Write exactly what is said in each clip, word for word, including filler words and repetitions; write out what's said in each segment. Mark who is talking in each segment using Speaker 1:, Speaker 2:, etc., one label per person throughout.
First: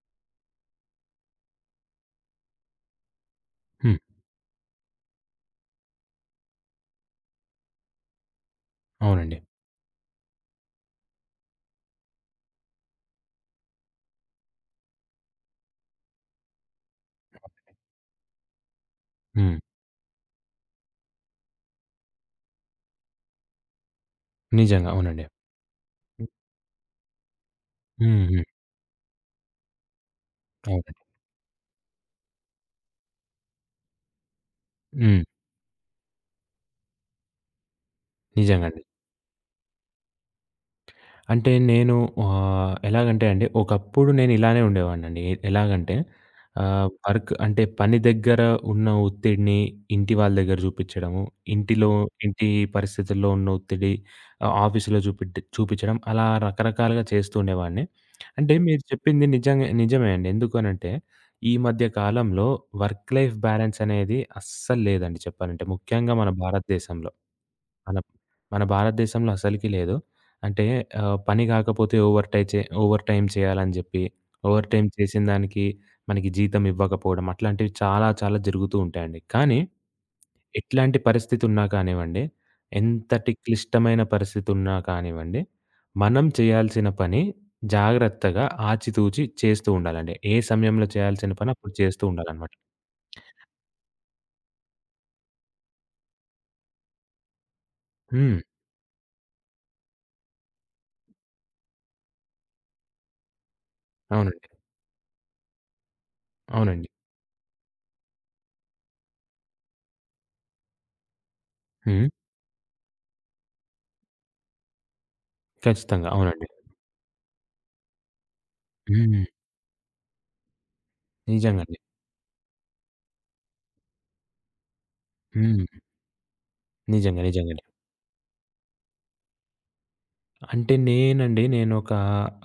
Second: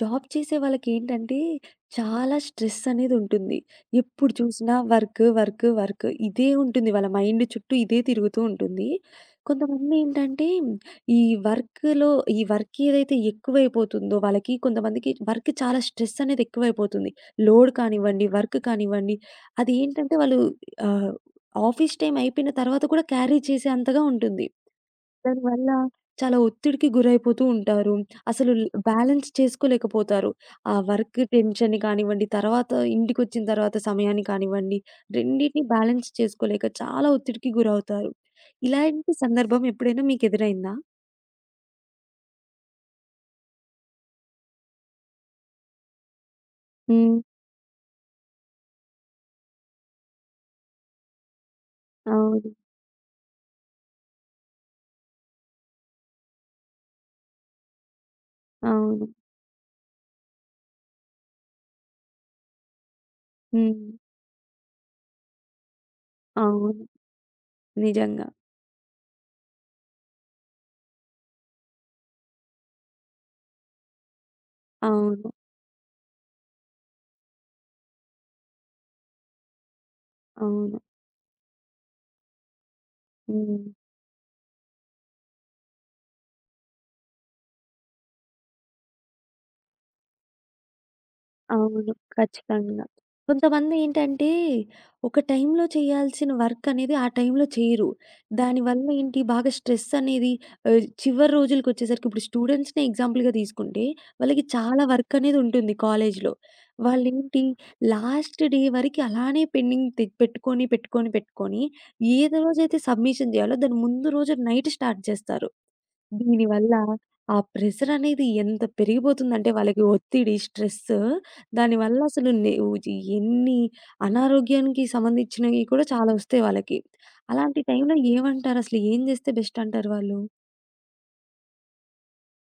Speaker 1: Job చేసే వాళ్ళకేంటంటే, చాలా స్ట్రెస్ అనేదుంటుంది.
Speaker 2: హ్మ్.
Speaker 1: ఎప్పుడు చూసినా వర్క్, వర్క్, వర్క్ ఇదే ఉంటుంది. వాళ్ళ మైండ్ చుట్టూ ఇదే తిరుగుతూ ఉంటుంది.
Speaker 2: అవునండి.
Speaker 1: కొంతమందేంటంటే, ఈ వర్క్‌లో ఈ వర్క్ ఏదైతే ఎక్కువైపోతుందో వాళ్ళకి కొంతమందికి వర్క్ చాలా స్ట్రెస్ అనేది ఎక్కువైపోతుంది. లోడ్ కానివ్వండి, వర్క్ కానివ్వండి,
Speaker 2: హ్మ్.
Speaker 1: అదేంటంటే వాళ్ళు ఆహ్, ఆఫీస్ టైమ్ అయిపోయిన తర్వాత కూడా క్యారీ చేసే అంతగా ఉంటుంది.
Speaker 2: నిజంగా. అవునండి.
Speaker 1: దానివల్ల
Speaker 2: హ్మ్.
Speaker 1: చాలా ఒత్తిడికి గురైపోతూ ఉంటారు.
Speaker 2: హ్మ్.
Speaker 1: అసలు ల్ బ్యాలెన్స్ చేసుకోలేకపోతారు. ఆ
Speaker 2: అవునండి.
Speaker 1: వర్క్ టెన్షన్ కానివ్వండి, తర్వాత ఇంటికొచ్చిన తర్వాత సమయాన్ని కానివ్వండి,
Speaker 2: హ్మ్.
Speaker 1: రెండిటిని బ్యాలెన్స్ చేసుకోలేక చాలా ఒత్తిడికి గురవుతారు.
Speaker 2: నిజంగా అండి.
Speaker 1: ఇలాంటి సందర్భం ఎప్పుడైనా మీకు ఎదురైందా?
Speaker 2: అంటే నేను ఆహ్, ఎలాగంటే అండి, ఒకప్పుడు నేను ఇలానే ఉండేవాడినండి. ఎలాగంటే ఆహ్,
Speaker 1: హ్మ్.
Speaker 2: వర్క్ అంటే పని దగ్గర ఉన్న ఒత్తిడిని ఇంటి వాళ్ళ దగ్గర చూపించడము, ఇంటిలో ఇంటి
Speaker 1: అవును.
Speaker 2: పరిస్థితుల్లో ఉన్న ఒత్తిడి ఆహ్, ఆఫీస్‌లో చూపిడ్ చూపించడం అలా రకరకాలుగా చేస్తూ ఉండేవాడిని. అంటే మీరు
Speaker 1: అవును.
Speaker 2: చెప్పింది నిజంగా నిజమే అండి. ఎందుకనంటే ఈ మధ్య కాలంలో వర్క్ లైఫ్ బ్యాలెన్స్
Speaker 1: హ్మ్.
Speaker 2: అనేది అస్సలు లేదండి చెప్పాలంటే. ముఖ్యంగా మన
Speaker 1: అవును.
Speaker 2: భారతదేశంలో. మన
Speaker 1: నిజంగా.
Speaker 2: మన భారతదేశంలో అసలుకి లేదు. అంటే ఆహ్, పని కాకపోతే ఓవర్ టై చే ఓవర్ టైమ్ చేయాలని జెప్పి, ఓవర్ టైమ్ చేసిన
Speaker 1: అవును.
Speaker 2: దానికి మనకి జీతం ఇవ్వకపోవడం అట్లాంటివి చాలా చాలా జరుగుతూ ఉంటాయండి. కానీ
Speaker 1: అవును.
Speaker 2: ఎట్లాంటి పరిస్థితి ఉన్నా కానివ్వండి, ఎంతటి
Speaker 1: హ్మ్.
Speaker 2: క్లిష్టమైన పరిస్థితి ఉన్నా కానివ్వండి, మనం చేయాల్సిన పని జాగ్రత్తగా ఆచితూచి చేస్తూ ఉండాలండి. ఏ సమయంలో చేయాల్సిన పని అప్పుడు
Speaker 1: అవును.
Speaker 2: చేస్తూ ఉండాలనమాట.
Speaker 1: ఖచ్చితంగా. కొంతమందేంటంటే, ఒక టైంలో చేయాల్సిన వర్క్ అనేది ఆ టైంలో చేయరు.
Speaker 2: హ్మ్.
Speaker 1: దానివల్ల ఏంటి బాగా స్ట్రెస్ అనేది ఆహ్, చివరి రోజులకొచ్చేసరికి ఇప్పుడు స్టూడెంట్స్‌నే ఎగ్జాంపుల్‌గా తీసుకుంటే, వాళ్ళకి
Speaker 2: అవునండి.
Speaker 1: చాలా వర్క్ అనేది ఉంటుంది కాలేజీలో.
Speaker 2: అవునండి.
Speaker 1: వాళ్ళేంటి లాస్ట్ డే వరకి అలానే పెండింగ్ తె పెట్టుకొని, పెట్టుకొని, పెట్టుకొని
Speaker 2: హ్మ్.
Speaker 1: ఏదో రోజైతే సబ్మిషన్ చేయాలో దాని ముందు రోజు నైట్ స్టార్ట్ చేస్తారు.
Speaker 2: ఖచ్చితంగా. అవునండి.
Speaker 1: దీనివల్ల ఆ ప్రెషరనేది ఎంత
Speaker 2: హ్మ్.
Speaker 1: పెరిగిపోతుందంటే వాళ్ళకి ఒత్తిడి, స్ట్రెస్
Speaker 2: నిజంగండి.
Speaker 1: దానివల్ల అసలు నే ఉచి ఎన్ని అనారోగ్యానికి సంబంధించినవి
Speaker 2: హ్మ్.
Speaker 1: కూడా చాలా వస్తాయి వాళ్ళకి.
Speaker 2: నిజంగా. నిజంగండి.
Speaker 1: అలాంటి టైంలో ఏమంటారు? అసలు ఏం జేస్తే బెస్ట్ అంటారు వాళ్ళు?
Speaker 2: అంటే నేనండి నేనొక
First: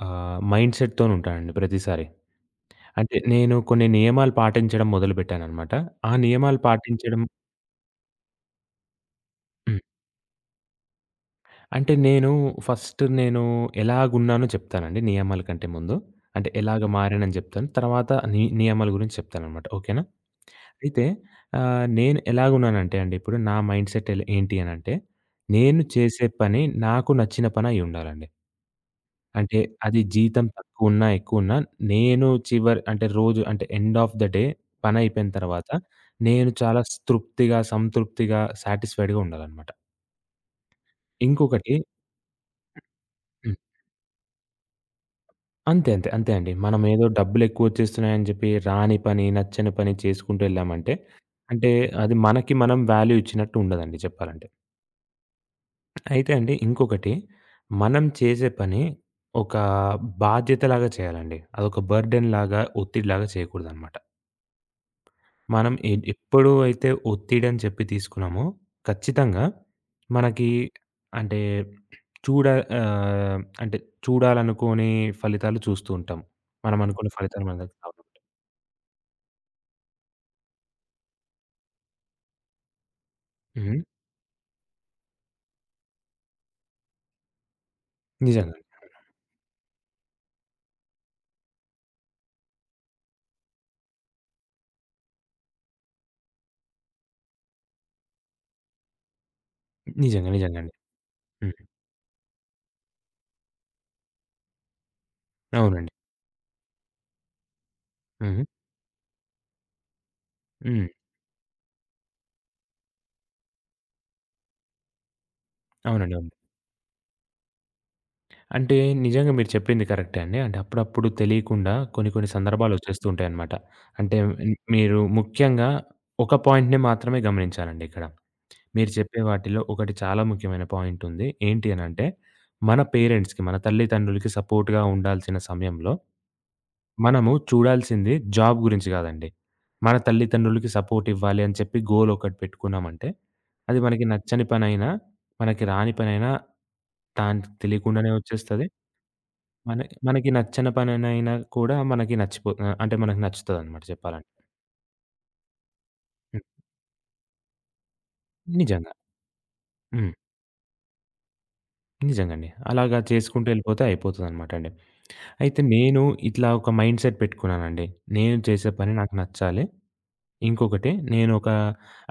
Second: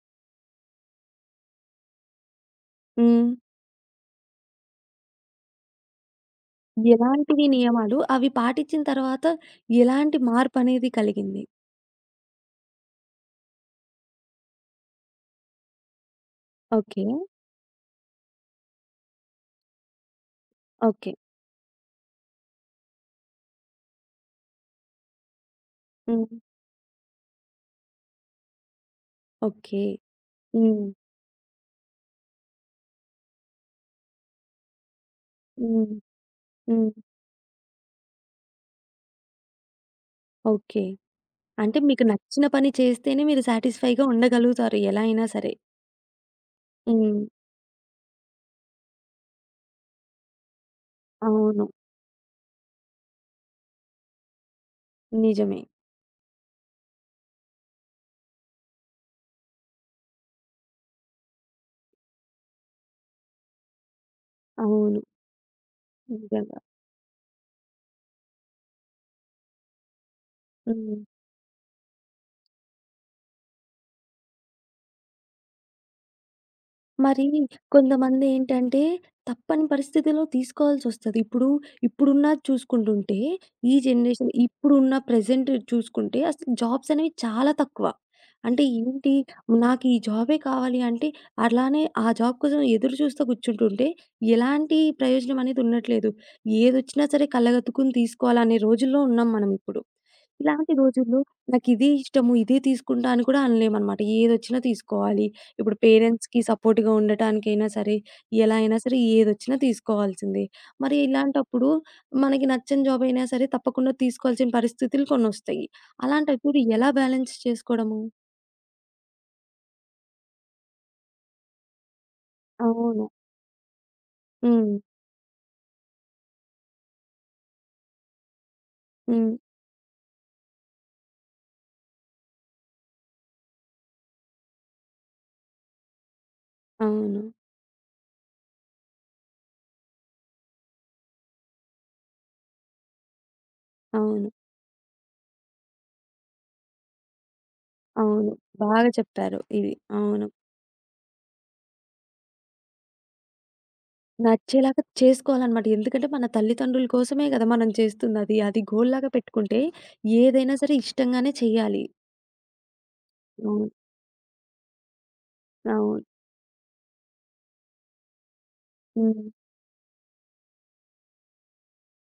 Speaker 2: ఆహ్, మైండ్‌సెట్‌తోని ఉంటానండి ప్రతిసారి. అంటే
Speaker 1: హ్మ్.
Speaker 2: నేను కొన్ని నియమాలు పాటించడం మొదలుపెట్టాననమాట. ఆ నియమాలు పాటించడం
Speaker 1: ఎలాంటివి నియమాలు? అవి పాటించిన తర్వాత
Speaker 2: హ్మ్.
Speaker 1: ఎలాంటి మార్పనేది కలిగింది?
Speaker 2: అంటే నేను ఫస్ట్ నేను ఎలాగున్నానో చెప్తానండి నియమాల కంటే ముందు. అంటే ఎలాగ
Speaker 1: ఓకే.
Speaker 2: మారానని చెప్తాను. తర్వాత ని నియమాల గురించి చెప్తాననమాట. ఓకేనా? అయితే
Speaker 1: ఓకే.
Speaker 2: ఆహ్, నేను ఎలాగున్నానంటే అండి ఇప్పుడు నా మైండ్‌సెట్ ఎల్ ఏంటి అనంటే, నేను చేసే
Speaker 1: హ్మ్.
Speaker 2: పని నాకు నచ్చిన పని అయ్యుండాలండి. అంటే
Speaker 1: ఓకే.
Speaker 2: అది జీతం
Speaker 1: హ్మ్.
Speaker 2: తక్కువున్నా, ఎక్కువున్నా నేను చివరి అంటే రోజు అంటే ఎండ్ ఆఫ్ ద డే పనైపోయిన తర్వాత
Speaker 1: హ్మ్.
Speaker 2: నేను చాలా
Speaker 1: హ్మ్.
Speaker 2: స్ తృప్తిగా, సంతృప్తిగా, సాటిస్ఫైడ్‌గా ఉండాలనమాట.
Speaker 1: ఓకే.
Speaker 2: ఇంకొకటి
Speaker 1: అంటే మీకు నచ్చిన పని చేస్తేనే మీరు
Speaker 2: హ్మ్.
Speaker 1: సాటిస్‌ఫై‌గా ఉండగలుగుతారు ఎలా అయినా సరే.
Speaker 2: అంతే. అంతే. అంతే అండి. మనమేదో
Speaker 1: హ్మ్.
Speaker 2: డబ్బులెక్కువొచ్చేస్తున్నాయని జెప్పి రాని పని, నచ్చని పని చేసుకుంటూ ఎళ్ళామంటే,
Speaker 1: అవును.
Speaker 2: అంటే అది మనకి మనం వాల్యూ ఇచ్చినట్టు ఉండదండి చెప్పాలంటే.
Speaker 1: నిజమే.
Speaker 2: అయితే అండి ఇంకొకటి మనం చేసే పని ఒక బాధ్యతలాగా చేయాలండి. అదొక బర్డెన్‌లాగా, ఒత్తిడిలాగా చేయకూడదనమాట.
Speaker 1: అవును.
Speaker 2: మనం ఎ ఎప్పుడు
Speaker 1: నిజంగా.
Speaker 2: అయితే ఒత్తిడని చెప్పి తీసుకున్నామో, ఖచ్చితంగా మనకి
Speaker 1: హ్మ్.
Speaker 2: అంటే చూడ ఆహ్, అంటే చూడాలనుకోని ఫలితాలు చూస్తూ ఉంటాం. మనం అనుకున్న
Speaker 1: మరి
Speaker 2: ఫలితాలు మన దగ్గరికి రావు.
Speaker 1: కొంతమందేంటంటే, తప్పని పరిస్థితిలో తీసుకోవాల్సొస్తది. ఇప్పుడు, ఇప్పుడున్నది చూసుకుంటుంటే, ఈ
Speaker 2: హ్మ్.
Speaker 1: జనరేషన్ ఇప్పుడున్న ప్రెజెంట్ చూసుకుంటే, అసలు జాబ్స్ అనేవి చాలా తక్కువ.
Speaker 2: నిజంగా.
Speaker 1: అంటే ఏంటి, నాకు ఈ జాబే కావాలి అంటే, అలానే ఆ జాబ్ కోసం ఎదురు చూస్తూ కూర్చుంటుంటే, ఎలాంటి ప్రయోజనం అనేది ఉండట్లేదు. ఏదొచ్చినా సరే కళ్ళగద్దుకుని తీసుకోవాలనే రోజుల్లో ఉన్నాం మనం ఇప్పుడు.
Speaker 2: నిజంగా. నిజంగా అండి.
Speaker 1: ఇలాంటి రోజుల్లో
Speaker 2: హ్మ్.
Speaker 1: నాకిదే ఇష్టము, ఇదే తీసుకుంటా అని కూడా అనలేమనమాట. ఏదొచ్చినా తీసుకోవాలి. ఇప్పుడు
Speaker 2: అవునండి.
Speaker 1: పేరెంట్స్‌కి సపోర్ట్‌గా ఉండటానికైనా సరే,
Speaker 2: హుహు.
Speaker 1: ఎలా అయినా సరే ఏదొచ్చినా తీసుకోవాల్సిందే.
Speaker 2: హ్మ్.
Speaker 1: మరి ఇలాంటప్పుడు మనకి నచ్చని జాబ్ అయినా సరే తప్పకుండా తీసుకోవాల్సిన పరిస్థితులు కొన్నొస్తాయి.
Speaker 2: అవునండి. అవును.
Speaker 1: అలాంటప్పుడు ఎలా బ్యాలెన్స్ చేసుకోవడము?
Speaker 2: అంటే నిజంగా మీరు చెప్పింది కరెక్టే అండి. అంటే అప్పుడప్పుడు తెలియకుండా కొన్ని కొన్ని సందర్భాలొచ్చేస్తూ
Speaker 1: అవును.
Speaker 2: ఉంటాయన్నమాట. అంటే
Speaker 1: హ్మ్.
Speaker 2: మీరు ముఖ్యంగా ఒక పాయింట్‌ని మాత్రమే గమనించాలండి ఇక్కడ. మీరు చెప్పే
Speaker 1: హ్మ్.
Speaker 2: వాటిలో ఒకటి చాలా ముఖ్యమైన పాయింట్ ఉంది. ఏంటి అనంటే, మన పేరెంట్స్‌కి, మన తల్లిదండ్రులకి సపోర్ట్‌గా ఉండాల్సిన సమయంలో,
Speaker 1: అవును.
Speaker 2: మనము చూడాల్సింది జాబ్ గురించి కాదండి. మన తల్లిదండ్రులకి సపోర్ట్ ఇవ్వాలి అని చెప్పి గోల్ ఒకటి పెట్టుకున్నామంటే, అది మనకి
Speaker 1: అవును.
Speaker 2: నచ్చని పనైనా, మనకి రాని పనైనా దానికి తెలియకుండానే
Speaker 1: అవును.
Speaker 2: వచ్చేస్తది.
Speaker 1: బాగా చెప్పారు ఇది.
Speaker 2: మన
Speaker 1: అవును.
Speaker 2: మనకి నచ్చని పనినైనా కూడా మనకి నచ్చిపో ఆహ్, అంటే మనకి నచ్చుతదనమాట చెప్పాలంటే.
Speaker 1: నచ్చేలాగా చేసుకోవాలనమాట. ఎందుకంటే మన
Speaker 2: హ్మ్.
Speaker 1: తల్లిదండ్రుల కోసమే గదా! మనం చేస్తుందది. అది
Speaker 2: నిజంగా.
Speaker 1: గోల్‌లాగా పెట్టుకుంటే
Speaker 2: హ్మ్.
Speaker 1: ఏదైనా సరే ఇష్టంగానే చెయ్యాలి.
Speaker 2: నిజంగండి. అలాగా చేసుకుంటూ
Speaker 1: అవును.
Speaker 2: ఎళ్ళిపోతే అయిపోతదనమాట అండి. అయితే నేను
Speaker 1: అవును.
Speaker 2: ఇట్లా ఒక మైండ్‌సెట్ పెట్టుకున్నానండి. నేను చేసే పని నాకు
Speaker 1: హ్మ్.
Speaker 2: నచ్చాలి. ఇంకొకటి నేనొక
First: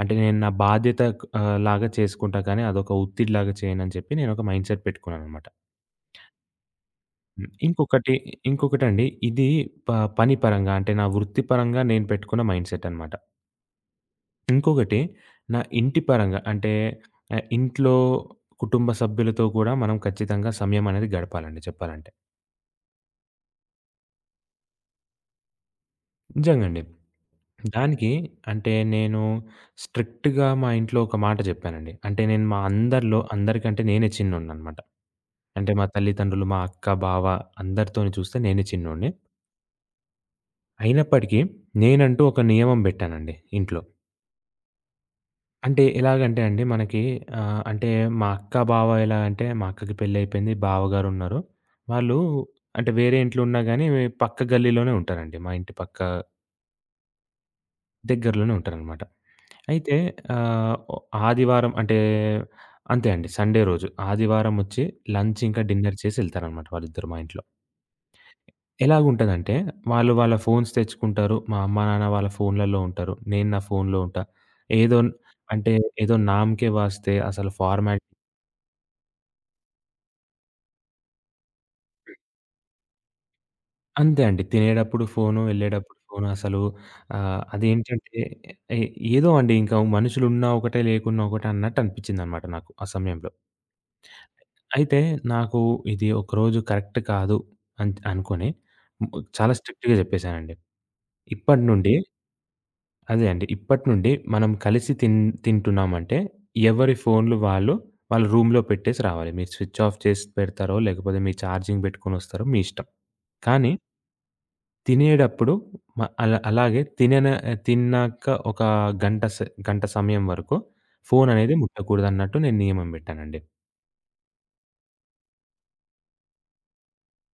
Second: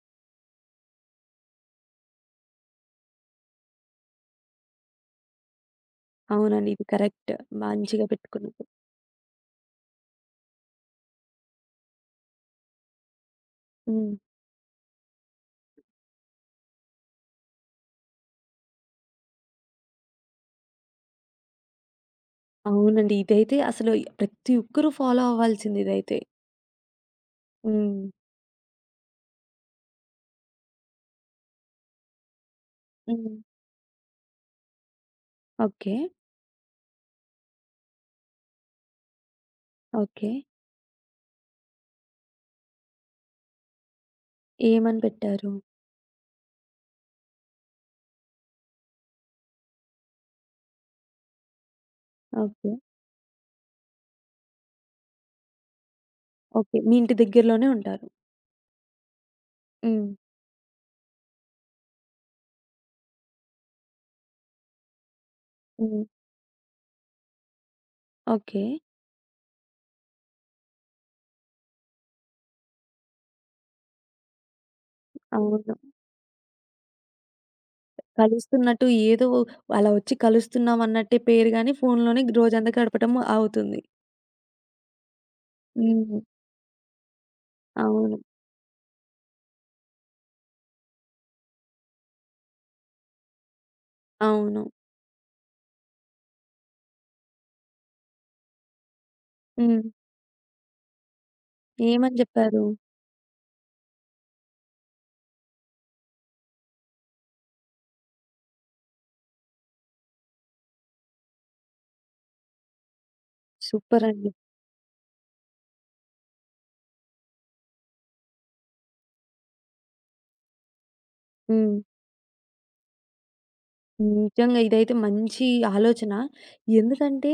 Speaker 2: అంటే నేను నా బాధ్యత ఆహ్, లాగా చేసుకుంటా కానీ అదొక ఒత్తిడిలాగా చేయనని చెప్పి నేనొక మైండ్‌సెట్ పెట్టుకున్నాననమాట.
Speaker 1: అవునండి. ఇది కరెక్ట్.
Speaker 2: హ్మ్.
Speaker 1: మంచిగా
Speaker 2: ఇంకొకటి
Speaker 1: పెట్టుకున్నారు.
Speaker 2: ఇంకొకటండి ఇది ప పని పరంగా అంటే నా వృత్తి పరంగా నేను పెట్టుకున్న మైండ్‌సెట్ అనమాట.
Speaker 1: హ్మ్.
Speaker 2: ఇంకొకటి నా ఇంటి పరంగా అంటే ఆహ్, ఇంట్లో కుటుంబ సభ్యులతో కూడా మనం ఖచ్చితంగా సమయం అనేది గడపాలండి చెప్పాలంటే.
Speaker 1: అవునండి. ఇదైతే అసలు ప్రతి ఒక్కరు ఫాలో అవ్వాల్సింది ఇదైతే.
Speaker 2: నిజంగండి.
Speaker 1: హ్మ్.
Speaker 2: దానికి అంటే నేను స్ట్రిక్ట్‌గా మా ఇంట్లో ఒక మాట జెప్పానండి. అంటే నేను మా అందరిలో
Speaker 1: హ్మ్.
Speaker 2: అందరికంటే నేనే చిన్నోడిననమాట. అంటే మా
Speaker 1: ఓకే.
Speaker 2: తల్లిదండ్రులు, మా అక్క, బావ అందరితోని చూస్తే నేనే చిన్నోడిని.
Speaker 1: ఓకే.
Speaker 2: అయినప్పటికీ నేనంటూ ఒక నియమం బెట్టానండి ఇంట్లో.
Speaker 1: ఏమని పెట్టారు?
Speaker 2: అంటే ఎలాగంటే అండి మనకి ఆహ్, అంటే మా అక్క, బావ ఎలా అంటే మా అక్కకి పెళ్లయిపోయింది. బావగారున్నారు. వాళ్ళు
Speaker 1: ఓకే.
Speaker 2: అంటే వేరే ఇంట్లో ఉన్నా గానీ పక్క గల్లీలోనే ఉంటారండి. మా ఇంటి పక్క
Speaker 1: ఓకే. మీ ఇంటి దగ్గరలోనే ఉంటారు.
Speaker 2: దగ్గరలోనే ఉంటారనమాట. అయితే
Speaker 1: హ్మ్.
Speaker 2: ఆహ్, ఒ ఆదివారం అంటే అంతే అండి. సండే రోజు ఆదివారమొచ్చి లంచ్ ఇంకా డిన్నర్
Speaker 1: హ్మ్.
Speaker 2: చేసి ఎళ్తారనమాట వాళ్ళిద్దరు మా ఇంట్లో.
Speaker 1: ఓకే.
Speaker 2: ఎలాగుంటదంటే వాళ్ళు వాళ్ళ ఫోన్స్ తెచ్చుకుంటారు. మా అమ్మ, నాన్న వాళ్ళ ఫోన్‌లలో ఉంటారు. నేను నా ఫోన్‌లో ఉంటా. ఏదో అంటే
Speaker 1: అవును.
Speaker 2: ఏదో నామ్‌కే వాస్తే అసలు ఫార్మాలిటీ
Speaker 1: కలుస్తున్నట్టు ఏదో అలా వచ్చి కలుస్తున్నాం అన్నట్టే పేరు గాని, ఫోనులోనే రోజంతా గడపటం అవుతుంది.
Speaker 2: అంతే అండి. తినేటప్పుడు ఫోను, ఎళ్ళేటప్పుడు
Speaker 1: హ్మ్.
Speaker 2: ఫోను అసలు ఆహ్, అదేంటంటే
Speaker 1: అవును.
Speaker 2: ఎ ఏదో అండి ఇంకా మనుషులున్నా ఒకటే, లేకున్నా ఒకటే అన్నట్టు అనిపించిందనమాట నాకు ఆ సమయంలో.
Speaker 1: అవును.
Speaker 2: అయితే నాకు ఇది ఒకరోజు కరెక్ట్ కాదు అన్ అనుకోని హ్మ్, చాలా
Speaker 1: హ్మ్.
Speaker 2: స్ట్రిక్ట్‌గా చెప్పేసానండి. ఇప్పటి నుండి
Speaker 1: ఏమని జెప్పారు?
Speaker 2: అదే అండి. ఇప్పటి నుండి మనం కలిసి తిన్ తింటున్నామంటే ఎవరి ఫోన్‌లు వాళ్ళు, వాళ్ళ రూమ్‌లో పెట్టేసి రావాలి. మీరు స్విచ్ ఆఫ్ చేసి పెడతారో, లేకపోతే మీ ఛార్జింగ్ పెట్టుకొనొస్తారో మీ ఇష్టం. కానీ
Speaker 1: సూపరండి.
Speaker 2: తినేటప్పుడు మ అలా అలాగే తినన తిన్నాక ఒక గంట స గంట సమయం వరకు ఫోన్ అనేది
Speaker 1: హ్మ్.
Speaker 2: ముట్టకూడదన్నట్టు నేను నియమం పెట్టానండి.
Speaker 1: నిజంగా ఇదైతే మంచి ఆలోచన. ఎందుకంటే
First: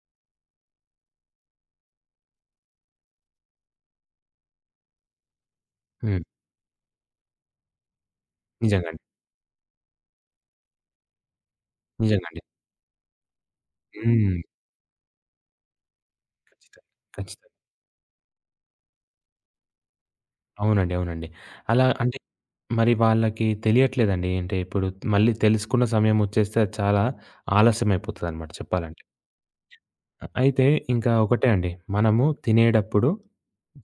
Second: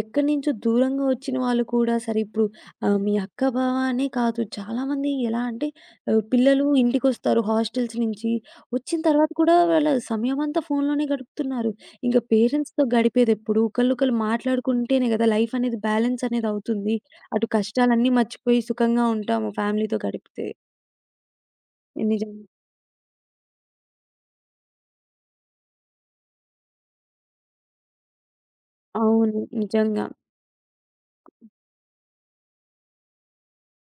Speaker 1: ఎక్కడి నుంచో దూరంగా వచ్చిన వాళ్ళు కూడా సరే ఇప్పుడు ఆహ్, మీ అక్క, బావ అనే కాదు చాలామంది ఎలా అంటే
Speaker 2: హ్మ్.
Speaker 1: ఆహ్, పిల్లలు ఇంటికొస్తారు హాస్టల్స్ నుంచి.
Speaker 2: నిజంగా
Speaker 1: వచ్చిన
Speaker 2: అండి.
Speaker 1: తర్వాత కూడా వాళ్ళ సమయమంతా ఫోన్‌లోనే గడుపుతున్నారు. ఇంక
Speaker 2: నిజంగా అండి.
Speaker 1: పేరెంట్స్‌తో గడిపేదెప్పుడు? ఒకళ్ళొకళ్ళు
Speaker 2: హ్మ్.
Speaker 1: మాట్లాడుకుంటేనే కదా లైఫ్ అనేది బ్యాలెన్స్ అనేది
Speaker 2: ఖచ్చితంగా.
Speaker 1: అవుతుంది. అటు
Speaker 2: ఖచ్చితంగా.
Speaker 1: కష్టాలన్నీ మర్చిపోయి సుఖంగా ఉంటాము ఫ్యామిలీతో గడిపితే.
Speaker 2: అవునండి. అవునండి. అలా అంటే
Speaker 1: నిజంగా.
Speaker 2: మరి వాళ్ళకి తెలియట్లేదండి. అంటే ఇప్పుడు మళ్ళీ తెలుసుకున్న సమయం వచ్చేస్తే అది చాలా ఆలస్యం అయిపోతదనమాట చెప్పాలంటే.
Speaker 1: అవును. నిజంగా.
Speaker 2: అయితే ఇంకా ఒకటే అండి. మనము తినేటప్పుడు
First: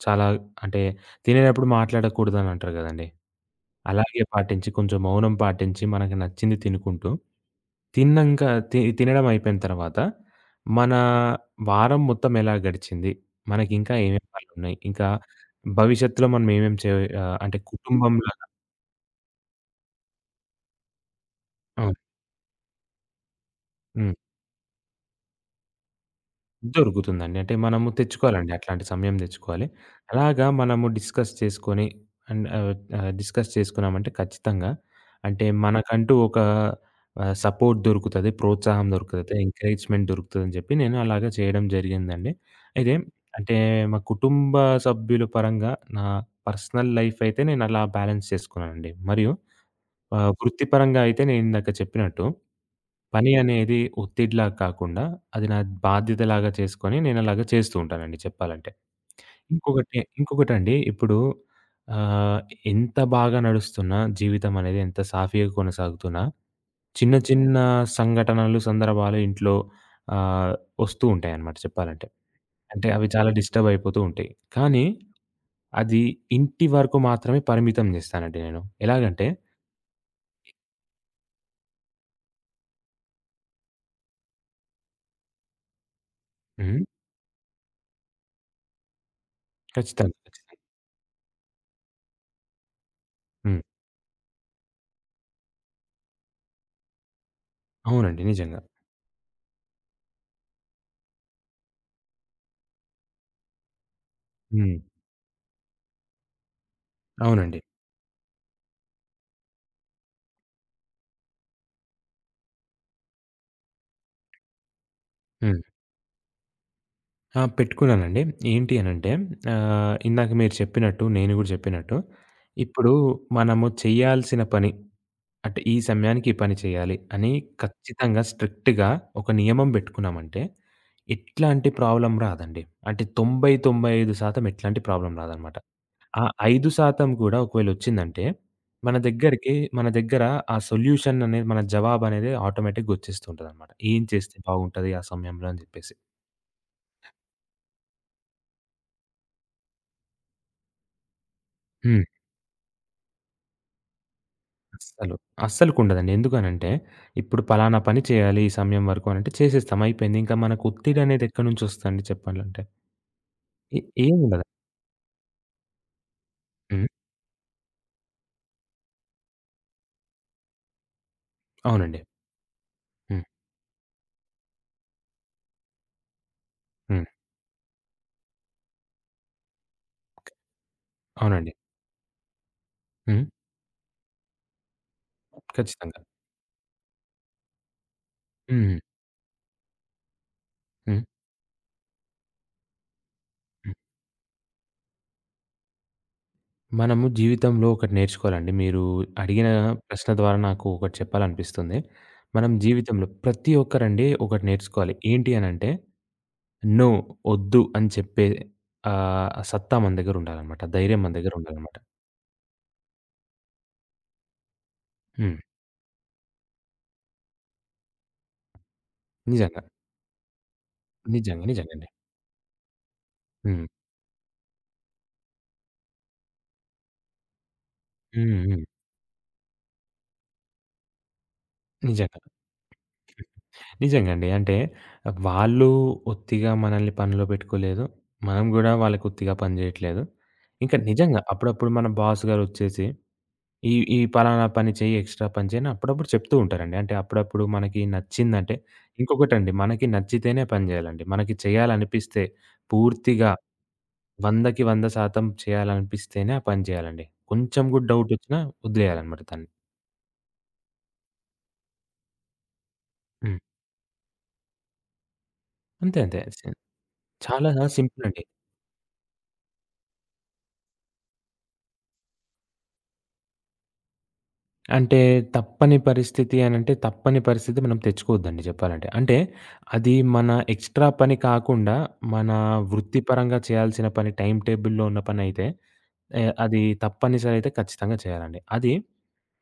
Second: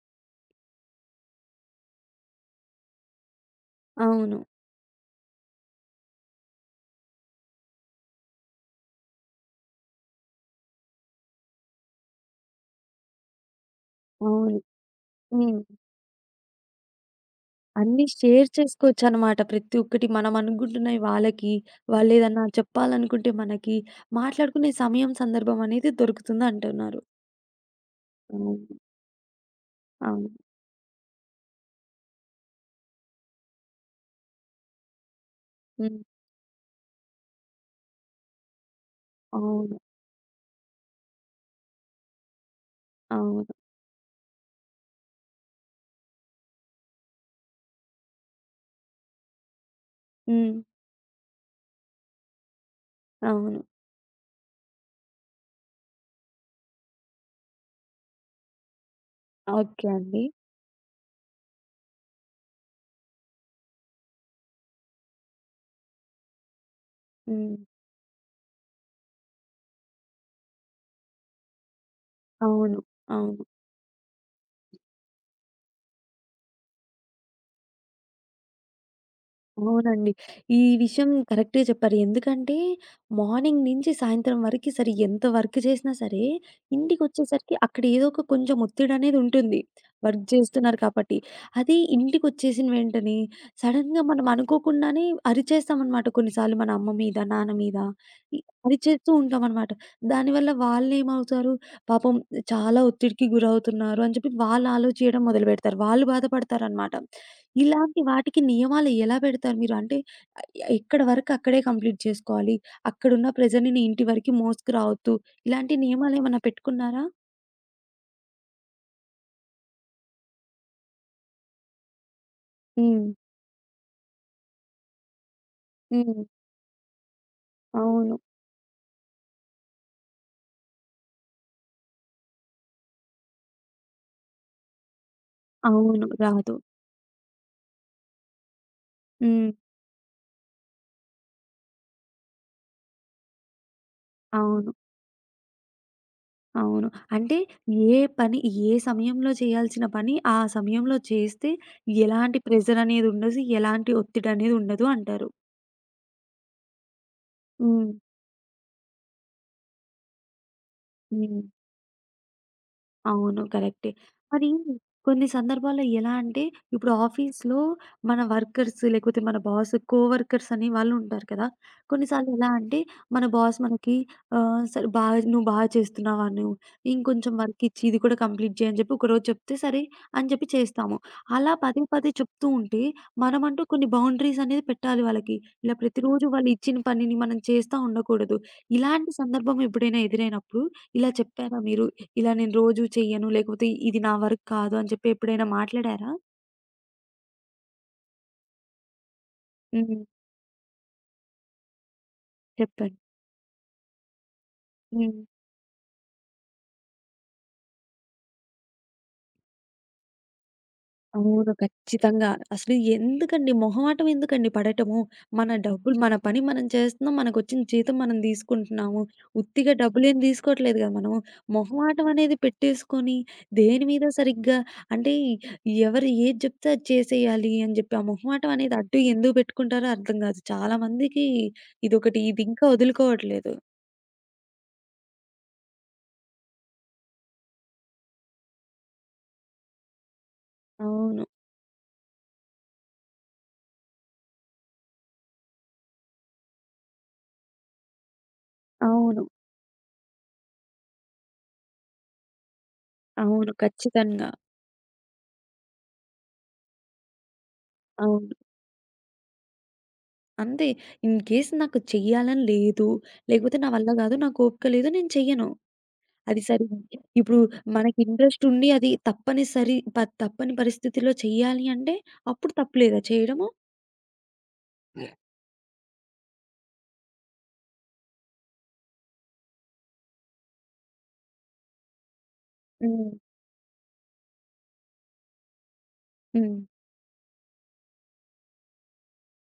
Speaker 2: చాలా అంటే తినేటప్పుడు మాట్లాడకూడదని అంటారు గదండీ! అలాగే
Speaker 1: అవును.
Speaker 2: పాటించి కొంచెం మౌనం పాటించి మనకి నచ్చింది తినుకుంటూ, తిన్నంక తి తినడం అయిపోయిన తర్వాత మన వారం మొత్తం ఎలా గడిచింది? మనకింకా ఏమేం
Speaker 1: అవును.
Speaker 2: పనులున్నాయి? ఇంకా
Speaker 1: హ్మ్.
Speaker 2: భవిష్యత్తులో మనం ఏమేం చే ఆహ్, అంటే
Speaker 1: అన్నీ
Speaker 2: కుటుంబంలాగా
Speaker 1: షేర్ చేసుకోవచ్చనమాట. ప్రతి ఒక్కటి మనం అనుకుంటున్నయి వాళ్ళకి,
Speaker 2: హ్మ్.
Speaker 1: వాళ్ళేదన్నా చెప్పాలనుకుంటే మనకి,
Speaker 2: హ్మ్.
Speaker 1: మాట్లాడుకునే సమయం, సందర్భం అనేది దొరుకుతుందంటున్నారు.
Speaker 2: దొరుకుతుందండి. అంటే మనము తెచ్చుకోవాలండి.
Speaker 1: అవును.
Speaker 2: అట్లాంటి సమయం తెచ్చుకోవాలి.
Speaker 1: అవును.
Speaker 2: అలాగా మనము డిస్కస్ చేసుకొని అండ్ ఆహ్, ఆహ్, డిస్కస్ చేసుకున్నామంటే ఖచ్చితంగా అంటే
Speaker 1: హ్మ్.
Speaker 2: మనకంటూ ఒక ఆహ్, సపోర్ట్ దొరుకుతది. ప్రోత్సాహం దొరుకుతది.
Speaker 1: అవును.
Speaker 2: ఎంకరేజ్‌మెంట్ దొరుకుతదని చెప్పి నేను అలాగా చేయడం జరిగిందండి. అయితే
Speaker 1: అవును.
Speaker 2: అంటే మా కుటుంబ సభ్యుల పరంగా నా పర్సనల్ లైఫ్ అయితే నేను అలా బ్యాలెన్స్ చేసుకున్నానండి. మరియు ఆహ్,
Speaker 1: హ్మ్.
Speaker 2: వృత్తిపరంగా అయితే నేనిందాక చెప్పినట్టు, పని
Speaker 1: అవును.
Speaker 2: అనేది ఒత్తిడిలాగా కాకుండా, అది నా బాధ్యతలాగా చేసుకొని నేనలాగా చేస్తూ ఉంటానండి చెప్పాలంటే.
Speaker 1: ఓకే
Speaker 2: ఇంకొకటి
Speaker 1: అండి.
Speaker 2: ఇంకొకటండి ఇప్పుడు ఆహ్, ఎంత బాగా నడుస్తున్నా జీవితం అనేది ఎంత సాఫీగా కొనసాగుతున్నా, చిన్న
Speaker 1: హ్మ్.
Speaker 2: చిన్న సంఘటనలు, సందర్భాలు ఇంట్లో ఆహ్, వస్తూ ఉంటాయన్నమాట చెప్పాలంటే.
Speaker 1: అవును.
Speaker 2: అంటే అవి చాలా
Speaker 1: అవును.
Speaker 2: డిస్టర్బ్ అయిపోతూ ఉంటాయి. కానీ అది ఇంటి వరకు మాత్రమే పరిమితం చేస్తానండి నేను. ఎలాగంటే
Speaker 1: అవునండి. ఈ విషయం కరెక్ట్‌గా చెప్పారు. ఎందుకంటే, మార్నింగ్ నుంచి సాయంత్రం వరకి సరే ఎంత వర్క్ చేసినా సరే,
Speaker 2: హ్మ్.
Speaker 1: ఇంటికొచ్చేసరికి అక్కడ ఏదో ఒక కొంచెం ఒత్తిడనేది ఉంటుంది.
Speaker 2: ఖచ్చితంగా.
Speaker 1: వర్క్
Speaker 2: ఖచ్చితంగా.
Speaker 1: చేస్తున్నారు కాబట్టి. అది ఇంటికొచ్చేసిన వెంటనే
Speaker 2: హ్మ్.
Speaker 1: సడెన్‌గా మనం అనుకోకుండానే అరిచేస్తామనమాట కొన్నిసార్లు మన అమ్మ మీద, నాన్న మీద.
Speaker 2: అవునండి.
Speaker 1: ఇ
Speaker 2: నిజంగా.
Speaker 1: అరిచేస్తూ ఉంటామనమాట. దానివల్ల వాళ్ళేమవుతారు, పాపం చాలా ఒత్తిడికి గురవుతున్నారు అని చెప్పి వాళ్ళు
Speaker 2: హ్మ్.
Speaker 1: ఆలోచించడం మొదలుపెడతారు. వాళ్ళు బాధపడతారనమాట.
Speaker 2: అవునండి.
Speaker 1: ఇలాంటి వాటికి నియమాలు ఎలా పెడతారు మీరు? అంటే ఎక్కడి వరకు అక్కడే కంప్లీట్ చేసుకోవాలి. అక్కడున్న ప్రెషర్‌ని నీ ఇంటి వరకి మోసుకురావద్దు.
Speaker 2: హ్మ్.
Speaker 1: ఇలాంటి నియమాలేమన్నా పెట్టుకున్నారా?
Speaker 2: ఆ! పెట్టుకున్నానండి. ఏంటి అనంటే ఆహ్, ఇందాక మీరు చెప్పినట్టు, నేను గూడా చెప్పినట్టు, ఇప్పుడు
Speaker 1: హ్మ్.
Speaker 2: మనము చేయాల్సిన పని అంటే ఈ
Speaker 1: హ్మ్.
Speaker 2: సమయానికి ఈ పని చేయాలి అని
Speaker 1: అవును.
Speaker 2: ఖచ్చితంగా స్ట్రిక్ట్‌గా ఒక నియమం బెట్టుకున్నామంటే, ఎట్లాంటి ప్రాబ్లమ్ రాదండి. అంటే తొంభై, తొంభై ఐదు శాతం ఎట్లాంటి ప్రాబ్లమ్ రాదనమాట.
Speaker 1: అవును.
Speaker 2: ఆ
Speaker 1: రాదు.
Speaker 2: ఐదు శాతం కూడా ఒకవేళొచ్చిందంటే, మన
Speaker 1: హ్మ్.
Speaker 2: దగ్గరికి మన దగ్గర ఆ సొల్యూషన్ అనేది మన జవాబనేది ఆటోమేటిక్‌గా వచ్చేస్తూ ఉంటదనమాట. ఏం చేస్తే
Speaker 1: అవును.
Speaker 2: బాగుంటది ఆ సమయంలో అని జెప్పేసి.
Speaker 1: అవును. అంటే ఏ పని ఏ సమయంలో చేయాల్సిన పని ఆ సమయంలో చేస్తే
Speaker 2: హ్మ్.
Speaker 1: ఎలాంటి ప్రెషర్ అనేది ఉండదు. ఎలాంటి ఒత్తిడి అనేది ఉండదు
Speaker 2: అస్సలు.
Speaker 1: అంటారు.
Speaker 2: అస్సలకుండదండి. ఎందుకనంటే, ఇప్పుడు పలానా
Speaker 1: హ్మ్.
Speaker 2: పని చేయాలి ఈ సమయం వరకు అనంటే చేసేస్తాం అయిపోయింది. ఇంకా మనకు ఒత్తిడనేది
Speaker 1: హ్మ్.
Speaker 2: ఎక్కడినుంచొస్తదండి చెప్పాలంటే?
Speaker 1: అవును.
Speaker 2: ఏ
Speaker 1: కరెక్టే.
Speaker 2: ఏముండదు.
Speaker 1: మరి కొన్ని సందర్భాల్లో ఎలా అంటే,
Speaker 2: హ్మ్.
Speaker 1: ఇప్పుడు ఆఫీస్‌లో మన వర్కర్స్ లేకపోతే మన బాస్ కోవర్కర్స్ అనే వాళ్ళుంటారు కదా!
Speaker 2: అవునండి.
Speaker 1: కొన్నిసార్లు ఎలా అంటే,
Speaker 2: హ్మ్.
Speaker 1: మన బాస్ మనకి ఆహ్, సరే బాగా "నువ్వు బాగా చేస్తున్నావా? నువ్వు
Speaker 2: హ్మ్.
Speaker 1: ఇంకొంచెం వర్క్ ఇచ్చి ఇది కూడా కంప్లీట్ చేయి" అని చెప్పి ఒకరోజు చెప్తే సరే అని చెప్పి చేస్తాము.
Speaker 2: అవునండి.
Speaker 1: అలా పదే పదే చెప్తూ ఉంటే,
Speaker 2: హ్మ్.
Speaker 1: మనమంటూ కొన్ని బౌండరీస్ అనేది పెట్టాలి వాళ్ళకి. ఇలా
Speaker 2: ఖచ్చితంగా.
Speaker 1: ప్రతిరోజు వాళ్ళు ఇచ్చిన పనిని మనం చేస్తా ఉండకూడదు.
Speaker 2: హ్మ్. హ్మ్.
Speaker 1: ఇలాంటి సందర్భం ఎప్పుడైనా ఎదురైనప్పుడు
Speaker 2: హ్మ్.
Speaker 1: ఇలా చెప్పారా మీరు? ఇలా నేను రోజు చెయ్యను, లేకపోతే ఇది నా వర్క్ కాదు అని చెప్పి ఎప్పుడైనా మాట్లాడారా?
Speaker 2: మనము జీవితంలో ఒకటి నేర్చుకోవాలండి. మీరు అడిగిన హ్మ్.
Speaker 1: హ్మ్.
Speaker 2: ప్రశ్న ద్వారా నాకు ఒకటి చెప్పాలనిపిస్తుంది. మనం
Speaker 1: చెప్పండి.
Speaker 2: జీవితంలో ప్రతి ఒక్కరండి ఒకటి నేర్చుకోవాలి.
Speaker 1: హ్మ్.
Speaker 2: ఏంటి అనంటే, నో వద్దు అని చెప్పే ఆహ్, సత్తా మన దగ్గర ఉండాలనమాట. ధైర్యం మన దగ్గర
Speaker 1: అవును.
Speaker 2: ఉండాలనమాట.
Speaker 1: ఖచ్చితంగా. అసలు ఎందుకండి మొహమాటం ఎందుకండి పడటము?
Speaker 2: హ్మ్.
Speaker 1: మన డబ్బులు మన పని మనం చేస్తున్నాం. మనకొచ్చిన జీతం మనం తీసుకుంటున్నాము.
Speaker 2: నిజంగా.
Speaker 1: ఉత్తిగా డబ్బులేం తీసుకోవట్లేదు కదా మనము.
Speaker 2: నిజంగా. నిజంగండి.
Speaker 1: మొహమాటం అనేది పెట్టేసుకొని
Speaker 2: హ్మ్.
Speaker 1: దేని మీద సరిగ్గా అంటే ఎవరు ఏది చెప్తే అది చేసేయాలి అని చెప్పి ఆ
Speaker 2: హ్మ్.
Speaker 1: మొహమాటం
Speaker 2: హ్మ్.
Speaker 1: అనేది అడ్డు ఎందుకు పెట్టుకుంటారో అర్థం కాదు. చాలా మందికి
Speaker 2: నిజంగా.
Speaker 1: ఇదొకటి ఇది ఇంకా వదులుకోవట్లేదు.
Speaker 2: నిజంగండి. అంటే వాళ్ళు ఒత్తిగా మనల్ని పనిలో పెట్టుకోలేదు. మనం గూడా వాళ్ళకి ఒత్తిగా పని జేయట్లేదు. ఇంకా నిజంగా
Speaker 1: అవును.
Speaker 2: అప్పుడప్పుడు మన బాస్ గారొచ్చేసి ఈ ఈ పలానా పని చెయ్యి, ఎక్స్‌ట్రా పని చెయ్యి అని అప్పుడప్పుడు చెప్తూ ఉంటారండి. అంటే అప్పుడప్పుడు మనకి నచ్చిందంటే
Speaker 1: అవును.
Speaker 2: ఇంకొకటండి మనకి నచ్చితేనే పని జేయాలండి. మనకి చేయాలనిపిస్తే పూర్తిగా
Speaker 1: అవును. ఖచ్చితంగా.
Speaker 2: వందకి వంద శాతం చేయాలనిపిస్తేనే ఆ పని జేయాలండి. కొంచెం గూడా
Speaker 1: అవును.
Speaker 2: డౌటొచ్చినా వదిలేయాలనమాట దాన్ని.
Speaker 1: అంతే. ఇన్‌కేస్ నాకు చెయ్యాలని లేదు,
Speaker 2: హ్మ్.
Speaker 1: లేకపోతే నా వల్ల గాదు, నాకు ఓపిక లేదు, నేను చెయ్యను.
Speaker 2: అంతే అంతే.
Speaker 1: అది
Speaker 2: సి
Speaker 1: సరి ఇప్పుడు
Speaker 2: చాలా
Speaker 1: మనకి
Speaker 2: సింపుల్ అండి.
Speaker 1: ఇంట్రెస్ట్ ఉండి అది తప్పనిసరి ప తప్పని పరిస్థితిలో చెయ్యాలి అంటే అప్పుడు తప్పులేదా చేయడము?
Speaker 2: అంటే తప్పని పరిస్థితి అనంటే తప్పని పరిస్థితి మనం తెచ్చుకోవద్దండి జెప్పాలంటే. అంటే అది మన ఎక్స్‌ట్రా పని కాకుండా మన
Speaker 1: హ్మ్.
Speaker 2: వృత్తిపరంగా చేయాల్సిన పని టైమ్ టేబుల్‌లో ఉన్న పనైతే ఏ
Speaker 1: హ్మ్.
Speaker 2: అది తప్పనిసరి అయితే ఖచ్చితంగా చేయాలండి. అది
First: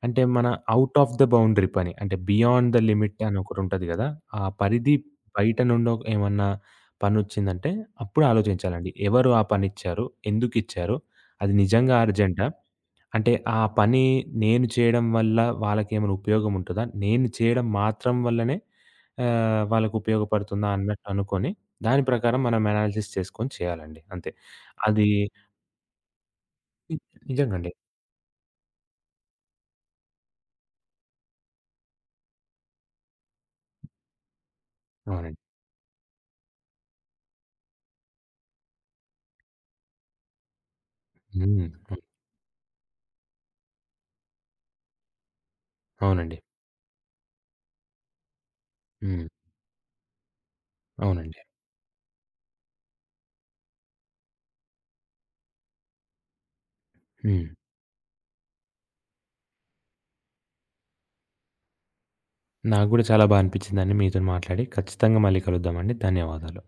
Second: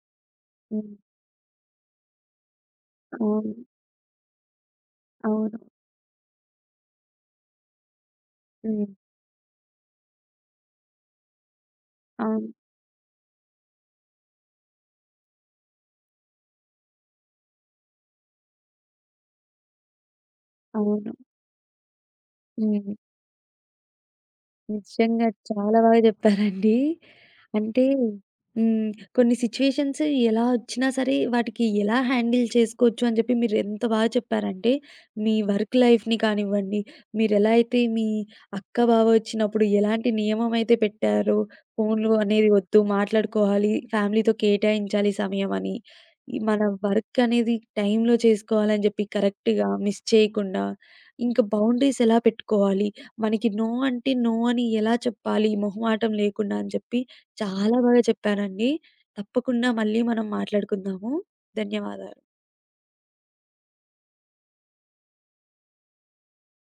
Speaker 2: అంటే మన
Speaker 1: హ్మ్.
Speaker 2: ఔట్ ఆఫ్ ద బౌండరీ పని. అంటే బియాండ్ ద లిమిట్ అని
Speaker 1: అవును.
Speaker 2: ఒకటుంటది గదా! ఆ పరిధి
Speaker 1: అవును.
Speaker 2: బయట నుండి ఒ ఏమన్నా పనొచ్చిందంటే అప్పుడు
Speaker 1: హ్మ్.
Speaker 2: ఆలోచించాలండి. ఎవరు ఆ పనిచ్చారు? ఎందుకిచ్చారు? అది నిజంగా అర్జెంటా?
Speaker 1: అవును.
Speaker 2: అంటే ఆ పని నేను చేయడం వల్ల వాళ్ళకేమైనా ఉపయోగం ఉంటదా? నేను చేయడం మాత్రం వల్లనే ఆహ్, వాళ్ళకి ఉపయోగపడుతుందా అన్నట్టు
Speaker 1: అవును.
Speaker 2: అనుకోని దాని ప్రకారం మనం
Speaker 1: హ్మ్.
Speaker 2: అనాలిసిస్ చేసుకొని చేయాలండి. అంతే. అది
Speaker 1: నిజంగా చాలా బాగా చెప్పారండి.
Speaker 2: ని నిజంగండి.
Speaker 1: అంటే హ్మ్. కొన్ని సిట్యుయేషన్స్ ఎలా వచ్చినా సరే, వాటికి ఎలా హ్యాండిల్ చేసుకోవచ్చు అని చెప్పి మీరు ఎంత బాగా చెప్పారంటే, మీ
Speaker 2: అవునండి.
Speaker 1: వర్క్ లైఫ్‌ని కానివ్వండి, మీరెలా అయితే మీ అక్క, బావ వచ్చినప్పుడు ఎలాంటి నియమం అయితే పెట్టారో,
Speaker 2: హ్మ్. అవును.
Speaker 1: ఫోన్‌లు అనేది వద్దు, మాట్లాడుకోవాలి, ఫ్యామిలీతో కేటాయించాలి సమయం అని,
Speaker 2: అవునండి.
Speaker 1: ఈ మన వర్క్ అనేది టైమ్‌లో చేసుకోవాలని చెప్పి
Speaker 2: హ్మ్.
Speaker 1: కరెక్ట్‌గా మిస్ చేయకుండా,
Speaker 2: అవునండి.
Speaker 1: ఇంకా బౌండరీస్ ఎలా పెట్టుకోవాలి, మనకి నో అంటే నో అని ఎలా చెప్పాలి మొహమాటం లేకుండా అని చెప్పి
Speaker 2: హ్మ్.
Speaker 1: చాలా బాగా చెప్పారండి. తప్పకుండా మళ్ళీ మనం మాట్లాడుకుందాము. ధన్యవాదాలు.
Speaker 2: నాకు గూడా చాలా బా అనిపించిందండి మీతోని మాట్లాడి. ఖచ్చితంగా మళ్ళీ కలుద్దామండి. ధన్యవాదాలు.